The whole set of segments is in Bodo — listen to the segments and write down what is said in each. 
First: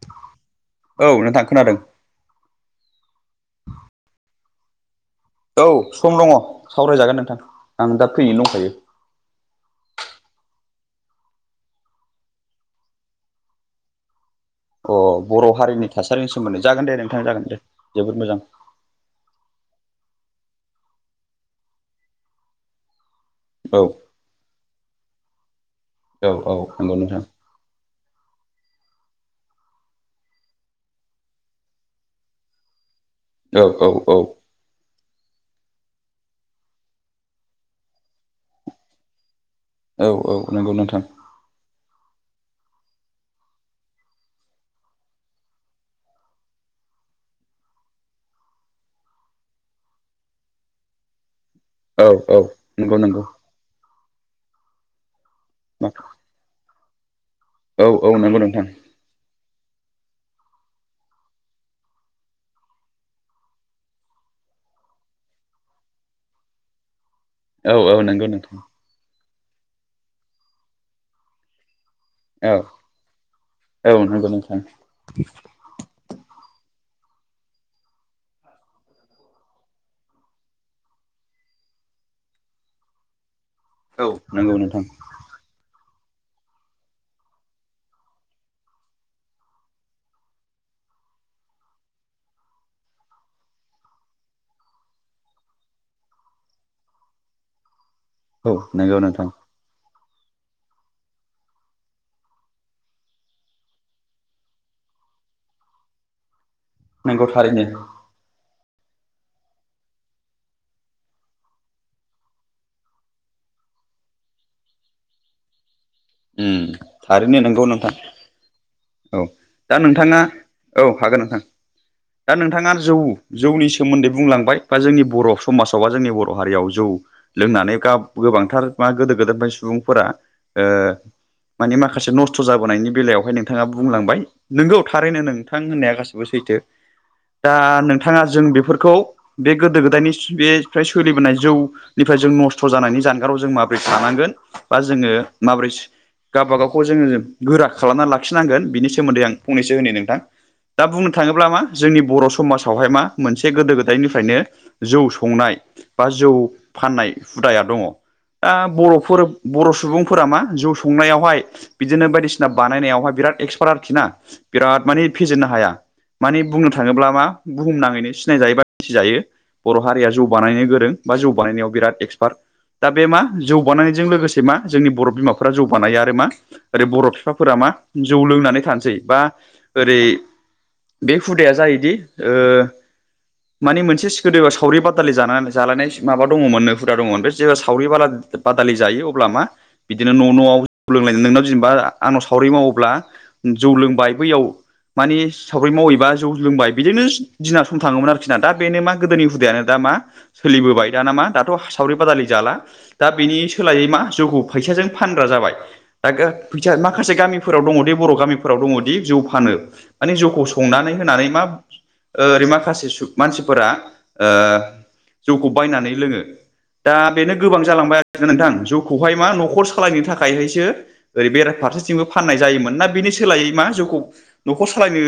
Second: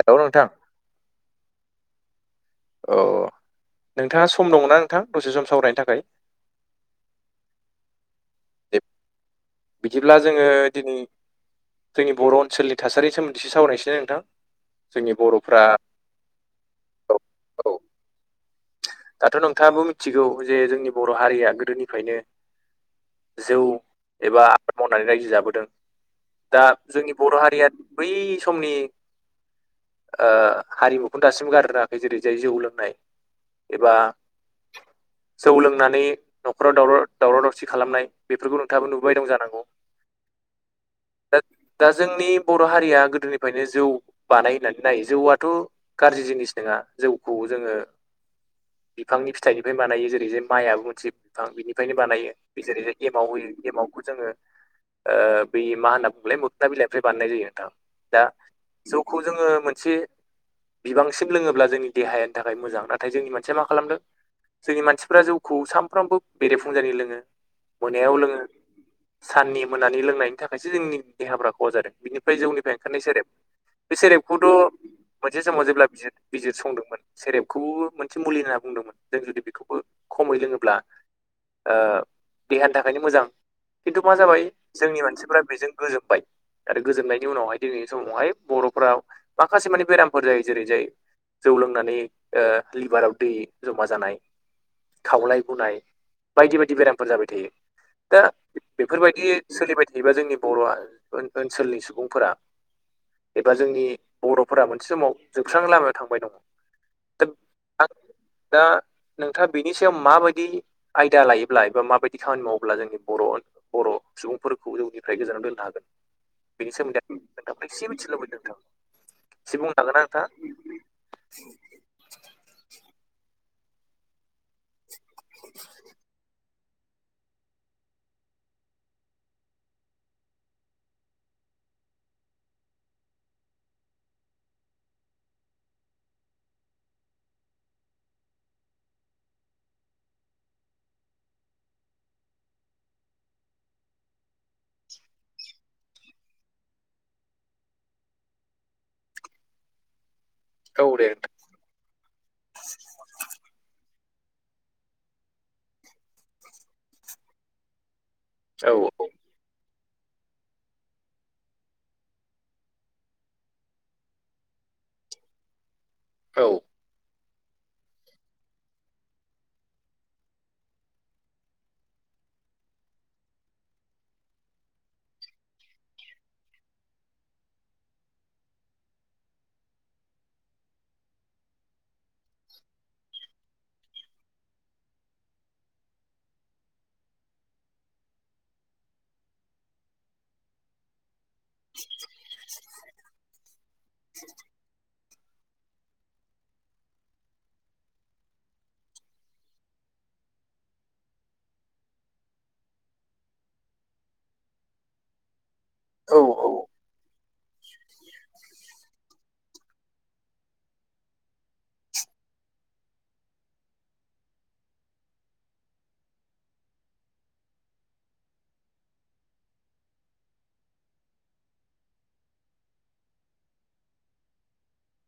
हेलौ नोंथां औ नोंथां खोनादों औ नोंथांङा सम दंङोना नोंथां दसे सम औ सावरायनो थाखाय सम दंङो सावरायजागोन नोंथां आं दा फ्रियैनो दंखायो दे बिदिब्ला जोंङो दिनै जोंनि बर' ओनसोलनि थासारि सोमोनदै सावरायनोसै नोंथां। अ जोंनि बर' बर'फ्रा हारिनि थासारिनि सोमोन्दै जागोन दे औ नोंथां जागोन दे औ जोबोद मोजां दाथ' नोंथांङाबो मिथिगौ जे जोंनि बर' हारिया गोदोनिफ्रायनो जौ औ एबा आबाद मावनानै रायजो जाबोदों औ औ दा नंगौ जोंनि नोंथां बर' हारिया बै समनि हारिमुखौनो दासिम गाररोंङाखै जेरै जाय जौ लोंनाय‌। औ औ एबा औ जौ लोंनानै न'खराव दावराव दावराव दावसि खालामनाय बेफोरखौ नोंथांङाबोथ नुबाय दं जानांगौ औ औ नंगौ नोंथां दा दा जोंनि बर' हारिया गोदोनिफ्रायनो जौ बानाय होननानै नायो जौआथ' गाज्रि जिनिस नंङा जौखौ जोंङो बिफांनि फिथाइनिफ्राय बानायो जेरै जाय माइआबो मोनसे बिफां बिनिफ्रायनो औ बानायो औ बे जेरै नंगौ जाय नंगौ एमाव होयो। एमावखौ जोंङो बे मा होनना बुंलाय मोखना बिलाइनिफ्राय बानायनाय जायो। नोंथां औ औ दा नंगौ नोंथां जौखौ जोंङो मोनसे बिबांसिम लोंङोब्ला जोंनि देहानि थाखाय मोजां न नाथाय जोंनि मानसिया मा खालामदों जोंनि मानसिफ्रा जौखौ सानफ्रामबो बेरे फुं जानाय लोंङो। औ औ मोनायाव नंगौ लोंङो नोंथां साननि मोनानि लोंनायनि थाखायसो जोंनि देहाफ्रा खहा जादों बिनिफ्राय औ जौनिफ्राय ओंखारनाय सेरेब बे औ नंगौ सेरेबखौथ' नोंथां मोनसे समाव जेब्ला बिसोर बिजिर संदोंमोन सेरेबखौबो मोनसे मुलि होनना बुंदोंमोन जों जुदि बेखौबो खमै लोंङोब्ला। देहानि थाखायनो मोजां खिन्थु औ मा जाबाय नंगौ नोंथां जोंनि मानसिफोरा बेजों गोजोनबाय आरो गोजोननायनि उनावहाय दिनैनि समावहाय बर'फोरााव माखासे माने बेरामफोर जायो जेरै जाय जौ लोंनानै लिभाराव दै जमा जानाय खावलाय बुनाय बायदि बायदि बेरामफोर जाबाय थायो दा औ नंगौ बेफोर नोंथां बायदि सोलिबाय थायोबा जोंनि बर' ओनसोलनि सुबुंफोरा एबा जोंनि बर'फोरा मोनसे समाव जोबस्रांनाय लामायाव थांबाय दङ दा नंगौ थारैनो आं दा नोंथाङा बिनि सायाव माबायदि आयदा लायोब्ला एबा माबायदि खामानि मावोब्ला जोंनि बर' बर' सुबुंफोरखौ जौनिफ्राय गोजानाव दोननो हागोन‌ थारैनो नंगौ नोंथां लुबैदों नोंथां औ एसे बुंनो दा हागोन ना नोंथाङा औ हागोन नोंथां दा नोंथाङा जौ जौनि सोमोन्दै बुंलांबाय बा जोंनि बर' समाजाव बा जोंनि बर' हारियाव जौ लोंनानै गाब गोबांथार मा गोदो गोदायनिफ्रायनो सुबुंफोरा माने माखासे नस्थ' जाबोनायनि बेलायावहाय नोंथाङा बुंलांबाय नोंगौ थारैनो नोंथां होननाया गासिबो सैथो दा नोंथाङा जों बेफोरखौ बे गोदो गोदायनि बे फ्राय सोलिबोनाय जौ निफ्राय जों नस्थ' जानायनि जानगाराव जों माबोरै थानांगोन बा जोङो माबोरै गावबागावखौ जोङो गोरा खालामना लाखिनांगोन बिनि सोमोन्दै आं फंनैसो होननि नोंथां दा औ बुंनो दे नोंथां थाङोब्ला मा जोंनि बर' समाजावहाय मा मोनसे गोदो गोदायनिफ्रायनो जौ संनाय बा जौ फाननाय हुदाया दङ दा औ बर'फोर बर' सुबुंफोरा मा जौ संनायावहाय बिदिनो बायदिसिना बानायनायावहाय बिराद एक्सपार्ट आरोखि ना बिराद मानि फेजेननो हाया मानि औ बुंनो थाङोब्ला मा बुहुमनाङैनो सिनायजायो बा मिथिजायो बर' हारिया जौ बानायनो गोरों बा जौ बानायनायाव बिराद एक्सपार्ट दा बे मा जौ बानायनायजों लोगोसे मा जोंनि बर' बिमा फोरा जौ बानायो आरो मा ओरै बर' बिफाफोरा मा जौ लोंनानै थानोसै बा ओरै बे हुदाया जायोदि मानि मोनसे गोदो बा सावरि बादालि जानानै जालायनाय माबा दङमोन नो हुदा दङमोन बे जे सावरि बादा बादालि जायो अब्ला मा बिदिनो न' न'आव जौ लोंलायनाय नोंनाव जेनेबा आंनाव सावरि मावोब्ला जौ लोंबाय बैयाव मानि सावरि मावहैबा जौ लोंबाय बिदिनो दिना सम थाङोमोन आरोखि ना दा बेनो मा गोदोनि हुदायानो दा मा सोलिबोबाय दाना मा दाथ' सावरि बादालि जाला दा बेनि सोलायै मा जौखौ फायसाजों फानग्रा जाबाय दा फैसा माखासे गामिफोराव दङदि बर' गामिफोराव दङदि जौ फानो माने जौखौ संनानै होनानै मा ओरै माखासे मानसिफोरा जौखौ बायनानै लोङो दा बेनो गोबां जालांबाय आरो ना नोंथां जौखौहाय मा न'खर सालायनो थाखायहायसो ओरै बेरफारसेथिंबो फाननाय जायोमोन ना बेनि सोलायै मा जौखौ न'खर सालायनो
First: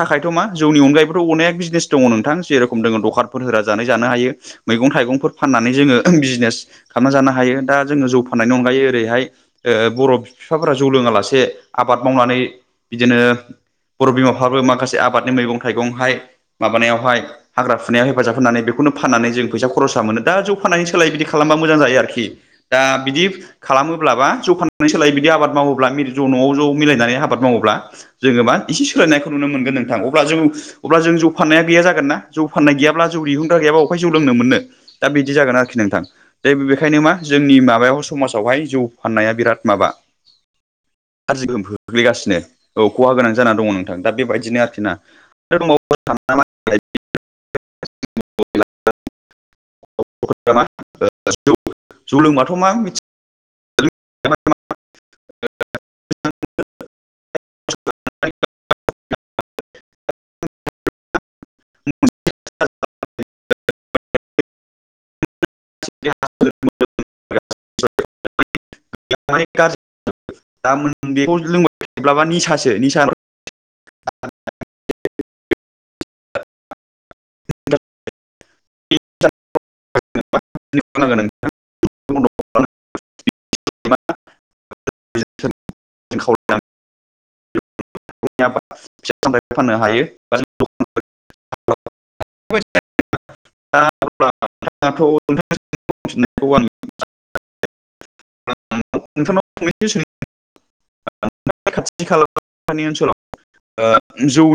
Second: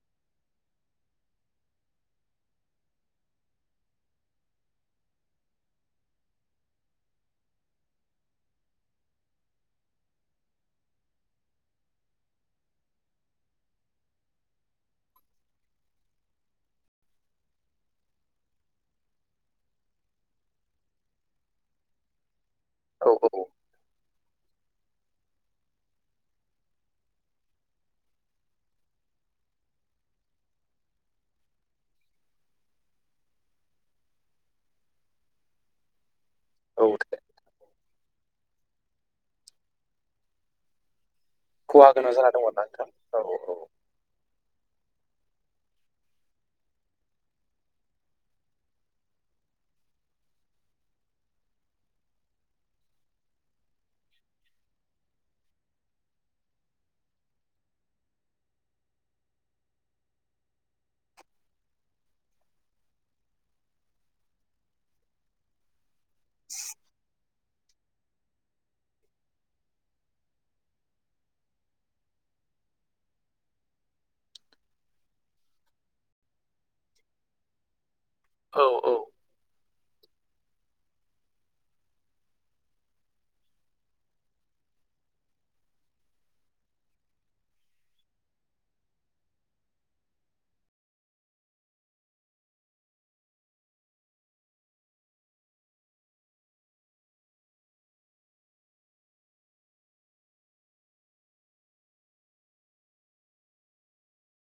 थाखायथ' मा जौनि अनगायैबोथ' अनेक बिजनेस दङ नोंथां जेरेखम दङ दखानफोर होना जानाय जानो हायो मैगं थाइगंफोर फाननानै जोङो बिजनेस खालामना जानो हायो दा जोङो जौ फान्नायनि अनगायै जेरैहाय बर' बिफाफोरा जौ लोङा लासे आबाद मावनानै बिदिनो बर' बिमाफ्राबो माखासे आबादनि मैगं थाइगंहाय माबानायावहाय हाग्रा फुनायाव हेफाजाब होनानै बेखौनो फाननानै जों फैसा खरसा मोनो दा ज' फाननानै सोलाय बिदि खालामबा मोजां जायो आरोखि दा औ बिदि खालामोब्ला बा जौ फाननायनि सोलायै बिदि आबाद मावोब्ला [unintelligible] न'आव ज' मिलायनानै आबाद मावोब्ला जोङो मा एसे सोलायनायखौ नुनो मोनगोन नोंथां अब्ला जौ अब्ला जों जौ फाननाया गैया जागोन ना जौ फाननाय गैयाब्ला जौ दिहुनग्रा गैयाबा अबेहाय जौ लोंनो मोननो दा बिदि जागोन आरोखि नोंथां दा औ बेखायनो मा दे जोंनि माबायाव समाजावहाय जौ फाननाया बिराद माबा गाज्रि गोहोम खहा गोनां जाना खोख्लैगासिनो दङ ना नोंथां औ खहा गोनां जाना औ दं नों दा बेबायदिनो आरोखि ना [unintelligible] [unintelligible] जौ लोंबाथ' मा मिथि [unintelligible] ्् [inaudible] [unintelligible] [unintelligible] औ औ [unintelligible] नों [unintelligible] [unintelligible] फाननो हायो बा [unintelligible] [unintelligible] [unintelligible]